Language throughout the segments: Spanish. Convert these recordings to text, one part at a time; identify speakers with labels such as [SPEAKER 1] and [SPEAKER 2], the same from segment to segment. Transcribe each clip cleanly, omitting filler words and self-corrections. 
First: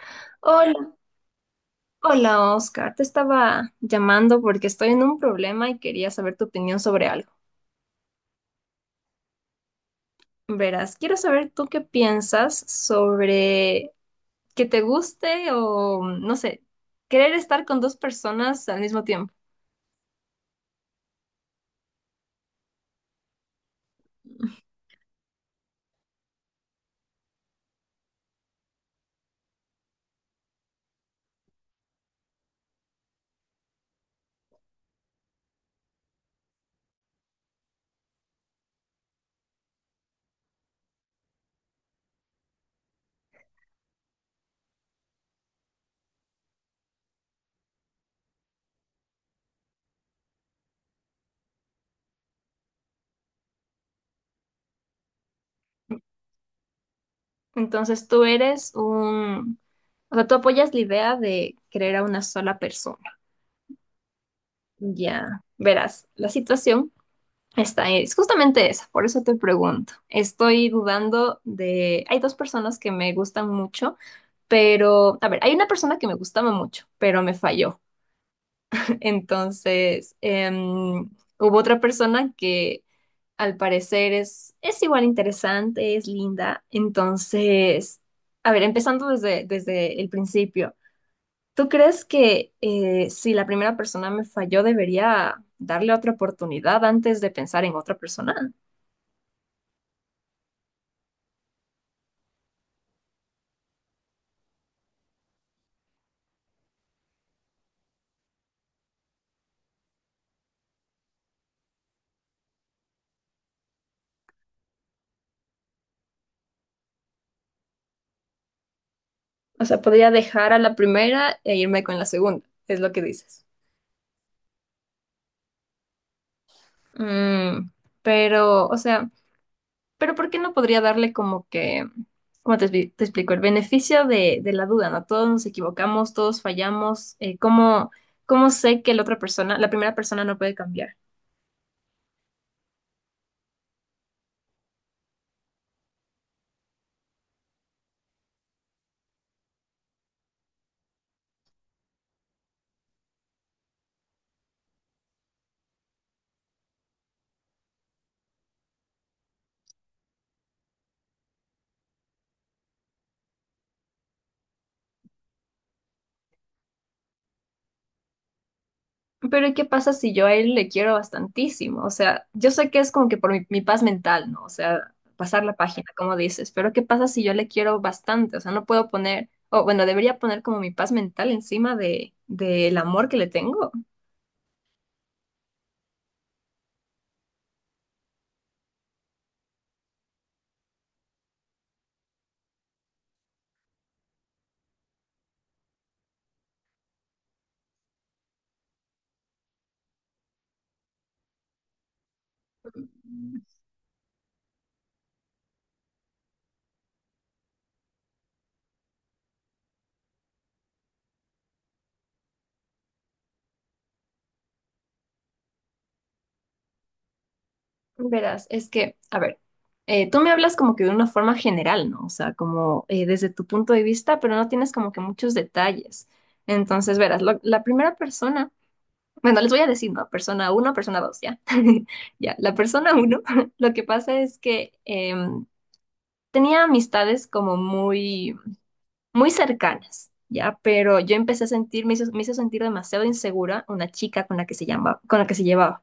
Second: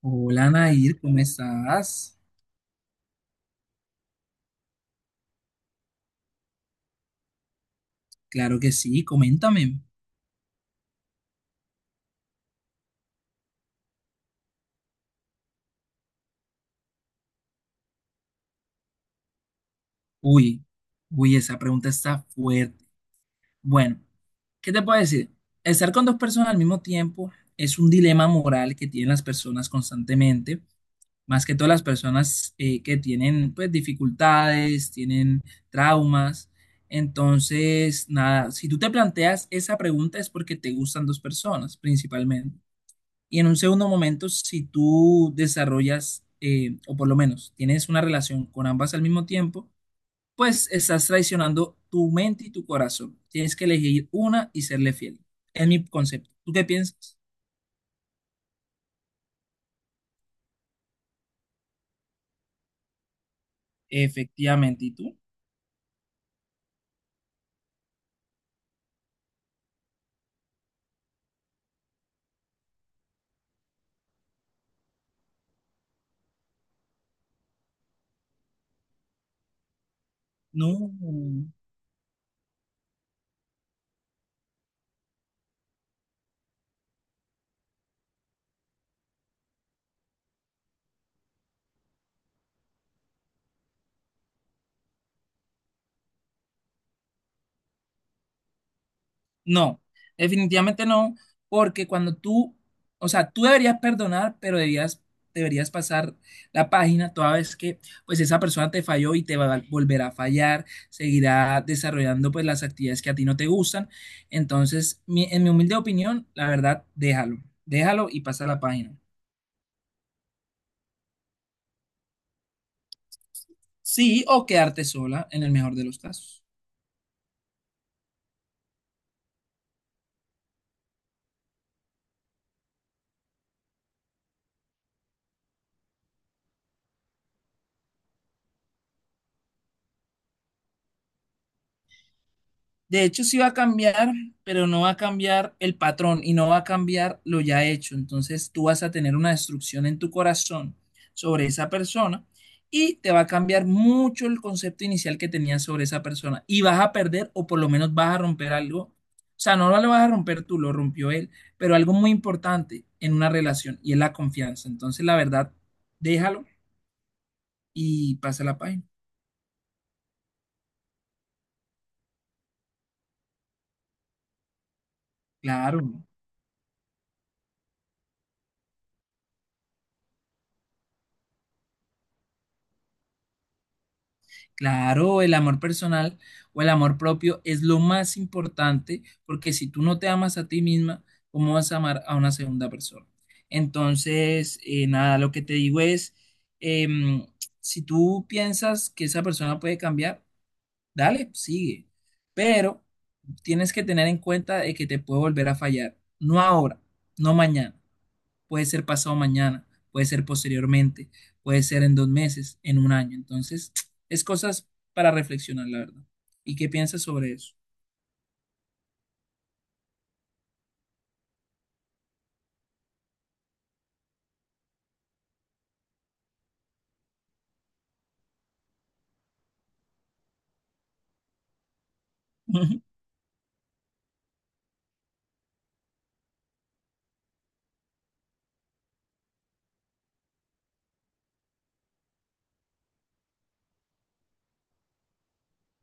[SPEAKER 1] Hola
[SPEAKER 2] Hola,
[SPEAKER 1] Nair, ¿cómo estás?
[SPEAKER 2] hola Oscar, te estaba llamando porque estoy en un problema y quería saber tu opinión sobre algo.
[SPEAKER 1] Claro que sí, coméntame.
[SPEAKER 2] Verás, quiero saber tú qué piensas sobre que te guste o, no sé, querer estar con dos personas al mismo tiempo.
[SPEAKER 1] Uy, uy, esa pregunta está fuerte. Bueno, ¿qué te puedo decir? Estar con dos personas al mismo tiempo es un dilema moral que tienen las personas constantemente, más que todas las personas que tienen pues dificultades, tienen traumas. Entonces, nada, si tú te planteas esa pregunta es porque te gustan dos personas principalmente. Y en un segundo momento, si tú desarrollas, o por lo menos tienes una relación con ambas al mismo tiempo, pues estás traicionando tu mente y tu corazón. Tienes que elegir una y serle fiel. Es mi concepto. ¿Tú qué piensas?
[SPEAKER 2] Entonces o sea, tú apoyas la idea de querer a una sola persona.
[SPEAKER 1] Efectivamente. ¿Y tú?
[SPEAKER 2] Ya, verás, la situación. Es justamente esa, por eso te pregunto. Estoy dudando de... Hay dos personas que me gustan mucho, pero... A ver, hay una persona que me gustaba mucho, pero me falló. Entonces,
[SPEAKER 1] No.
[SPEAKER 2] hubo otra persona que al parecer es igual interesante, es linda. Entonces, a ver, empezando desde el principio. ¿Tú crees que si la primera persona me falló, debería darle otra oportunidad antes de pensar en otra persona?
[SPEAKER 1] No, definitivamente no, porque o sea, tú deberías perdonar, pero deberías pasar la página toda vez que pues esa persona te falló y te va a volver a fallar, seguirá desarrollando pues las actividades que a ti no te gustan. Entonces, en mi humilde opinión, la verdad, déjalo y pasa la página.
[SPEAKER 2] O sea, podría dejar a la primera e irme con la segunda, es lo que dices.
[SPEAKER 1] Sí, o quedarte sola en el mejor de los casos.
[SPEAKER 2] Mm, pero, o sea... Pero ¿por qué no podría darle como que, ¿cómo te, te explico? El beneficio de la duda, ¿no? Todos nos equivocamos, todos fallamos. ¿Cómo, cómo sé que la otra persona, la primera persona no puede cambiar?
[SPEAKER 1] De hecho, sí va a cambiar, pero no va a cambiar el patrón y no va a cambiar lo ya hecho. Entonces, tú vas a tener una destrucción en tu corazón sobre esa persona y te va a cambiar mucho el concepto inicial que tenías sobre esa persona y vas a perder o por lo menos vas a romper algo. O sea, no lo vas a romper tú, lo rompió él, pero algo muy importante en una relación y es la confianza. Entonces, la verdad, déjalo y pasa la página.
[SPEAKER 2] Pero ¿qué pasa si yo a él le quiero bastantísimo? O sea, yo sé que es como que por mi paz mental, ¿no? O sea, pasar la
[SPEAKER 1] Claro,
[SPEAKER 2] página,
[SPEAKER 1] ¿no?
[SPEAKER 2] como dices, pero ¿qué pasa si yo le quiero bastante? O sea, no puedo poner, o bueno, debería poner como mi paz mental encima del amor que le tengo.
[SPEAKER 1] Claro, el amor personal o el amor propio es lo más importante porque si tú no te amas a ti misma, ¿cómo vas a amar a una segunda persona? Entonces, nada, lo que te digo es, em, si tú piensas que esa persona puede cambiar, dale, sigue, pero tienes que tener en cuenta de que te puede volver a fallar, no ahora, no mañana, puede ser pasado mañana, puede ser posteriormente, puede ser en dos meses, en un año. Entonces, es cosas para reflexionar, la verdad. ¿Y qué piensas sobre eso?
[SPEAKER 2] Verás, es que, a ver, tú me hablas como que de una forma general, ¿no? O sea, como desde tu punto de vista, pero no tienes como que muchos detalles. Entonces, verás, la primera persona, bueno, les voy a decir, ¿no? Persona uno, persona dos, ¿ya? Ya, la persona uno, lo que pasa es que em, tenía amistades como muy cercanas, ¿ya? Pero yo empecé a sentir, me hizo sentir demasiado insegura una chica con la que se llama, con la que se llevaba.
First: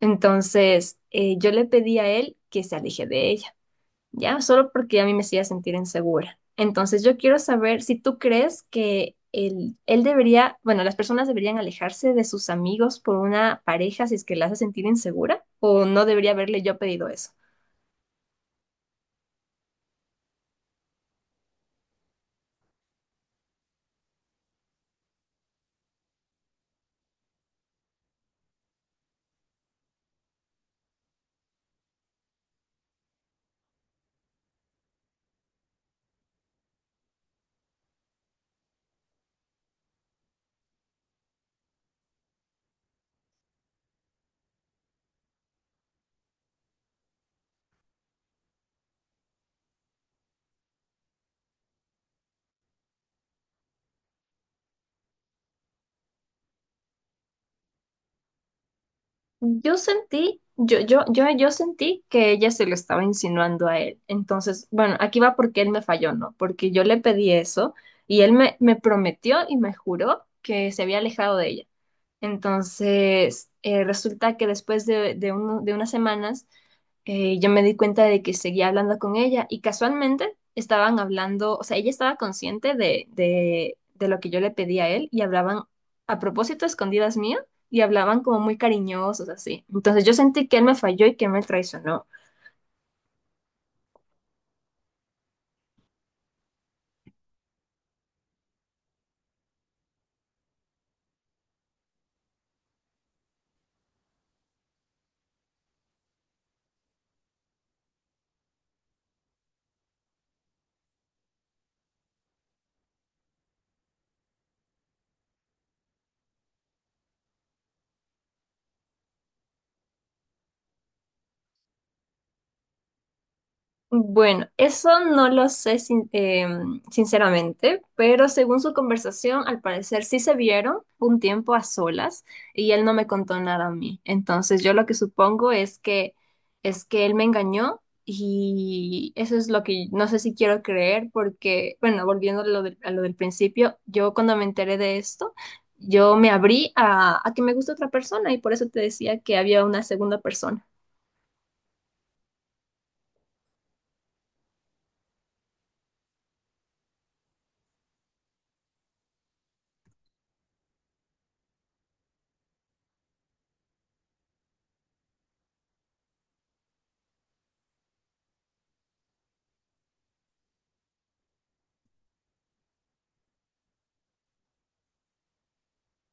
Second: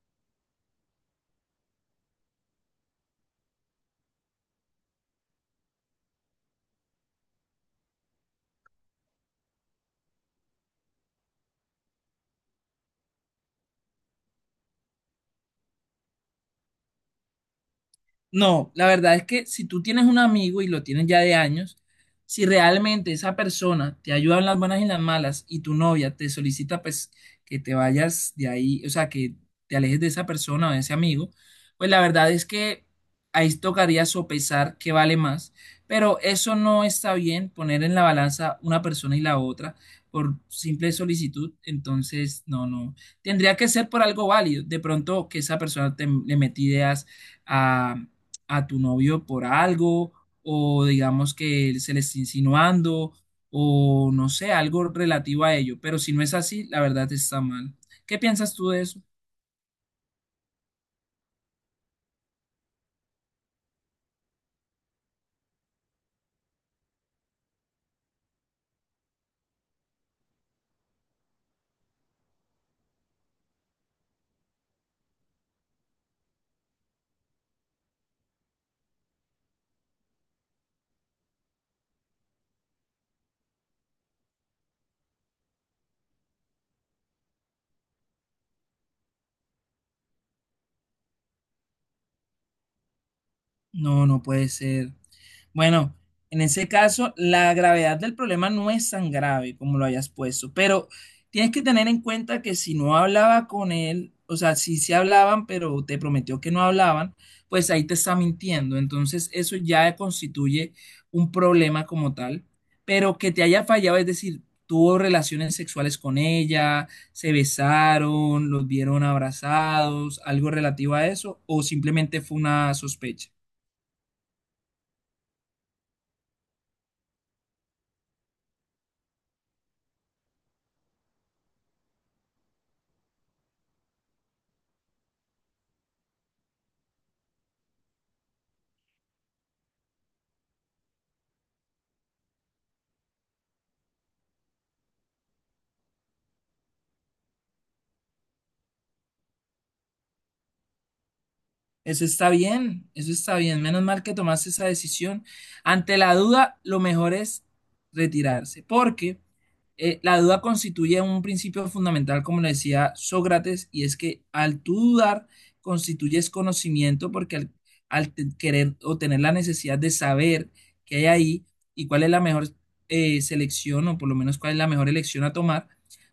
[SPEAKER 2] Entonces, yo le pedí a él que se aleje de ella, ¿ya? Solo porque a mí me hacía sentir insegura. Entonces, yo quiero saber si tú crees que él debería, bueno, las personas deberían alejarse de sus amigos por una pareja si es que la hace sentir insegura, o no debería haberle yo pedido eso.
[SPEAKER 1] No, la verdad es que si tú tienes un amigo y lo tienes ya de años, si realmente esa persona te ayuda en las buenas y en las malas y tu novia te solicita pues que te vayas de ahí, o sea, que te alejes de esa persona o de ese amigo, pues la verdad es que ahí tocaría sopesar qué vale más, pero eso no está bien poner en la balanza una persona y la otra por simple solicitud, entonces no, no, tendría que ser por algo válido, de pronto que esa persona te, le mete ideas a a tu novio por algo o digamos que él se le está insinuando o no sé, algo relativo a ello. Pero si no es así, la verdad está mal. ¿Qué piensas tú de eso?
[SPEAKER 2] Yo sentí, yo sentí que ella se lo estaba insinuando a él. Entonces, bueno, aquí va porque él me falló, ¿no? Porque yo le pedí eso y él me prometió y me juró que se había alejado de ella. Entonces, resulta que después de unas semanas, yo me di cuenta de que seguía hablando con ella y casualmente estaban hablando, o sea, ella estaba consciente de lo que yo le pedí a él y hablaban a propósito a escondidas mías y hablaban como muy cariñosos, así. Entonces, yo sentí que él me falló y que me traicionó.
[SPEAKER 1] No, no puede ser. Bueno, en ese caso, la gravedad del problema no es tan grave como lo hayas puesto, pero tienes que tener en cuenta que si no hablaba con él, o sea, si se hablaban, pero te prometió que no hablaban, pues ahí te está mintiendo. Entonces, eso ya constituye un problema como tal, pero que te haya fallado, es decir, tuvo relaciones sexuales con ella, se besaron, los vieron abrazados, algo relativo a eso, o simplemente fue una sospecha.
[SPEAKER 2] Bueno, eso no lo sé sinceramente, pero según su conversación, al parecer sí se vieron un tiempo a solas y él no me contó nada a mí. Entonces yo lo que supongo es que él me engañó y eso es lo que no sé si quiero creer porque, bueno, volviendo a a lo del principio, yo cuando me enteré de esto, yo me abrí a que me gusta otra persona y por eso te decía que había una segunda persona.
[SPEAKER 1] Eso está bien, eso está bien. Menos mal que tomaste esa decisión. Ante la duda, lo mejor es retirarse, porque la duda constituye un principio fundamental, como le decía Sócrates, y es que al tú dudar, constituyes conocimiento, porque querer o tener la necesidad de saber qué hay ahí y cuál es la mejor selección, o por lo menos cuál es la mejor elección a tomar,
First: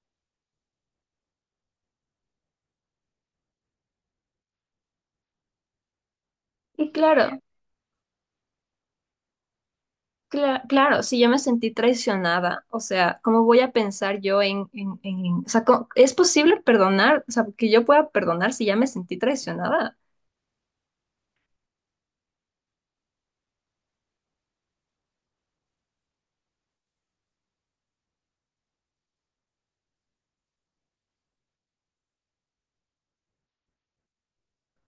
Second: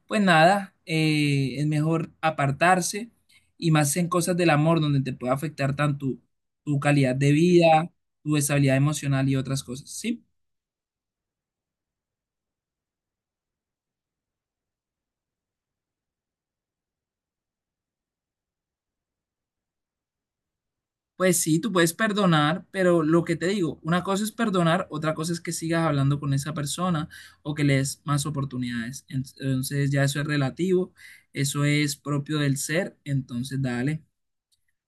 [SPEAKER 1] pues nada, es mejor apartarse y más en cosas del amor, donde te puede afectar tanto tu
[SPEAKER 2] Y
[SPEAKER 1] calidad de
[SPEAKER 2] claro.
[SPEAKER 1] vida, tu estabilidad emocional y otras cosas, ¿sí?
[SPEAKER 2] Claro, sí, yo me sentí traicionada, o sea, ¿cómo voy a pensar yo o sea, ¿es posible perdonar? O sea, que yo pueda perdonar si ya me sentí traicionada.
[SPEAKER 1] Pues sí, tú puedes perdonar, pero lo que te digo, una cosa es perdonar, otra cosa es que sigas hablando con esa persona o que le des más oportunidades. Entonces ya eso es relativo, eso es propio del ser, entonces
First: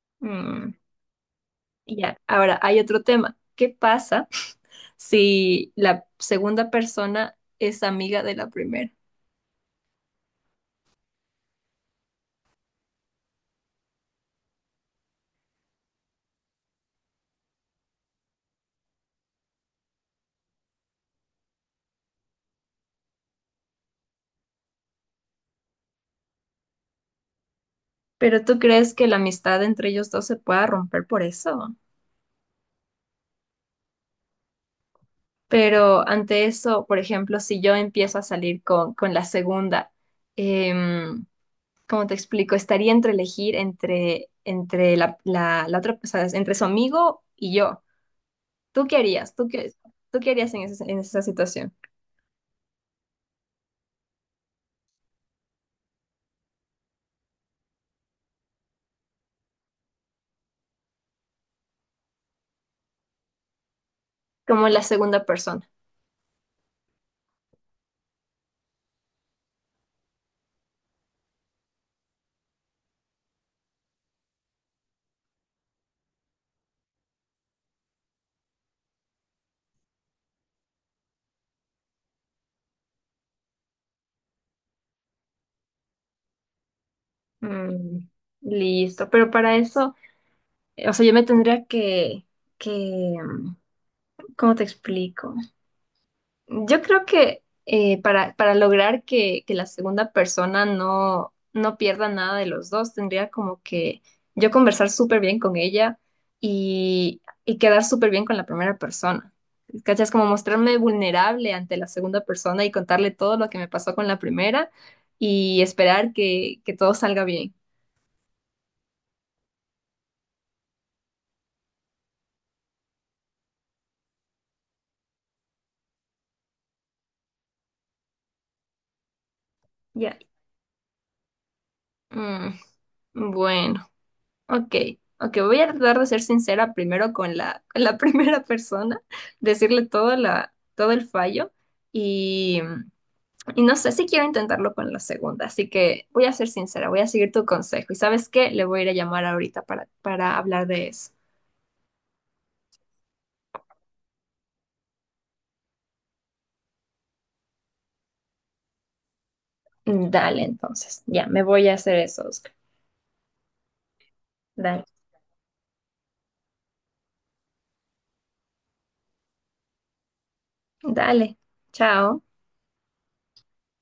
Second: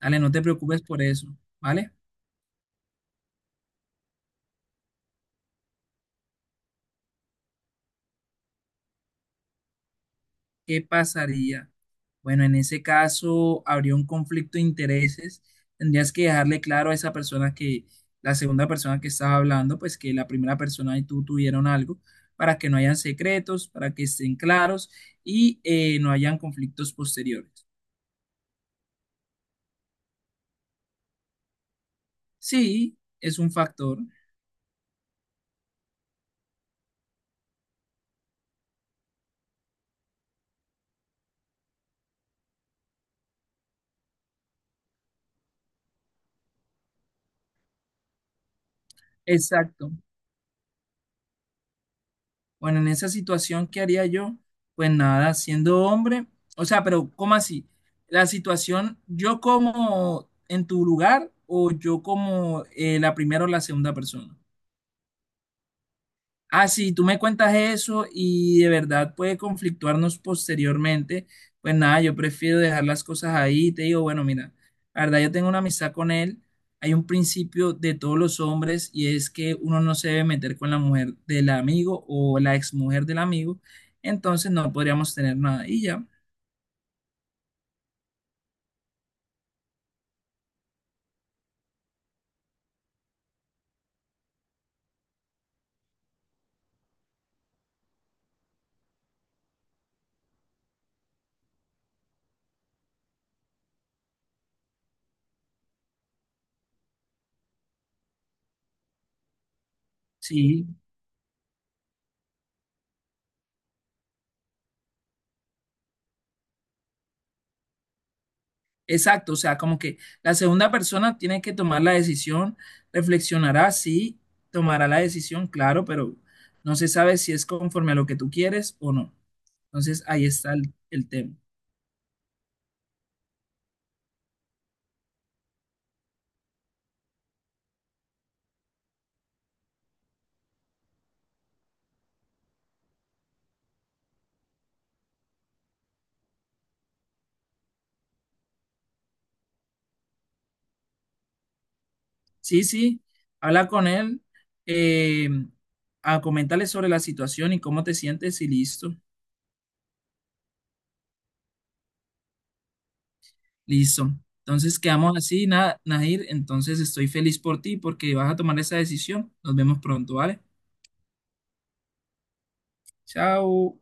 [SPEAKER 1] dale, no te
[SPEAKER 2] Mm,
[SPEAKER 1] preocupes por eso, ¿vale?
[SPEAKER 2] y ya, ahora hay otro tema. ¿Qué pasa si la segunda persona es amiga de la primera?
[SPEAKER 1] ¿Qué pasaría? Bueno, en ese caso habría un conflicto de intereses. Tendrías que dejarle claro a esa persona que la segunda persona que estaba hablando, pues que la primera persona y tú tuvieron algo para que no hayan secretos, para que estén claros y no hayan conflictos posteriores.
[SPEAKER 2] Pero ¿tú crees que la amistad entre ellos dos se pueda romper por eso?
[SPEAKER 1] Sí, es un factor.
[SPEAKER 2] Pero ante eso, por ejemplo, si yo empiezo a salir con la segunda, em, ¿cómo te explico? Estaría entre elegir entre, entre la otra, o sea, entre su amigo y yo. ¿Tú qué harías?
[SPEAKER 1] Exacto.
[SPEAKER 2] ¿Tú qué harías en esa situación?
[SPEAKER 1] Bueno, en esa situación, ¿qué haría yo? Pues nada, siendo hombre, o sea, pero ¿cómo así? La situación, ¿yo como en tu lugar o yo como la primera o la segunda persona?
[SPEAKER 2] Como la segunda persona.
[SPEAKER 1] Ah, sí, tú me cuentas eso y de verdad puede conflictuarnos posteriormente. Pues nada, yo prefiero dejar las cosas ahí. Te digo, bueno, mira, la verdad yo tengo una amistad con él. Hay un principio de todos los hombres y es que uno no se debe meter con la mujer del amigo o la exmujer del amigo. Entonces no podríamos tener nada. Y ya,
[SPEAKER 2] Mm, listo. Pero para eso, o sea, yo me tendría que, mm, ¿cómo te explico? Yo creo que para lograr que la segunda persona no pierda nada de los dos, tendría como que yo conversar súper bien con ella y quedar súper bien con la primera persona. ¿Cachas? Como
[SPEAKER 1] sí.
[SPEAKER 2] mostrarme vulnerable ante la segunda persona y contarle todo lo que me pasó con la primera y esperar que todo salga bien.
[SPEAKER 1] Exacto, o sea, como que la segunda persona tiene que tomar la decisión, reflexionará, sí, tomará la decisión, claro, pero no se sabe si es conforme a lo que tú quieres o no. Entonces,
[SPEAKER 2] Ya.
[SPEAKER 1] ahí está el tema.
[SPEAKER 2] Mm, bueno. Ok, ok, voy a tratar de ser sincera primero con con la primera persona, decirle todo, la, todo el fallo y, y no sé si quiero intentarlo con la segunda, así que voy a ser sincera, voy a seguir tu consejo y ¿sabes qué? Le voy a ir a llamar ahorita para hablar de eso.
[SPEAKER 1] Sí, sí, habla con él, eh, coméntale sobre la situación y cómo te sientes y
[SPEAKER 2] Dale, entonces, ya, me voy a hacer eso, Oscar.
[SPEAKER 1] listo. Entonces,
[SPEAKER 2] Dale,
[SPEAKER 1] quedamos así, nada, Nahir, entonces estoy feliz por ti porque vas a tomar esa decisión. Nos vemos pronto, ¿vale?
[SPEAKER 2] dale, chao.
[SPEAKER 1] Chao.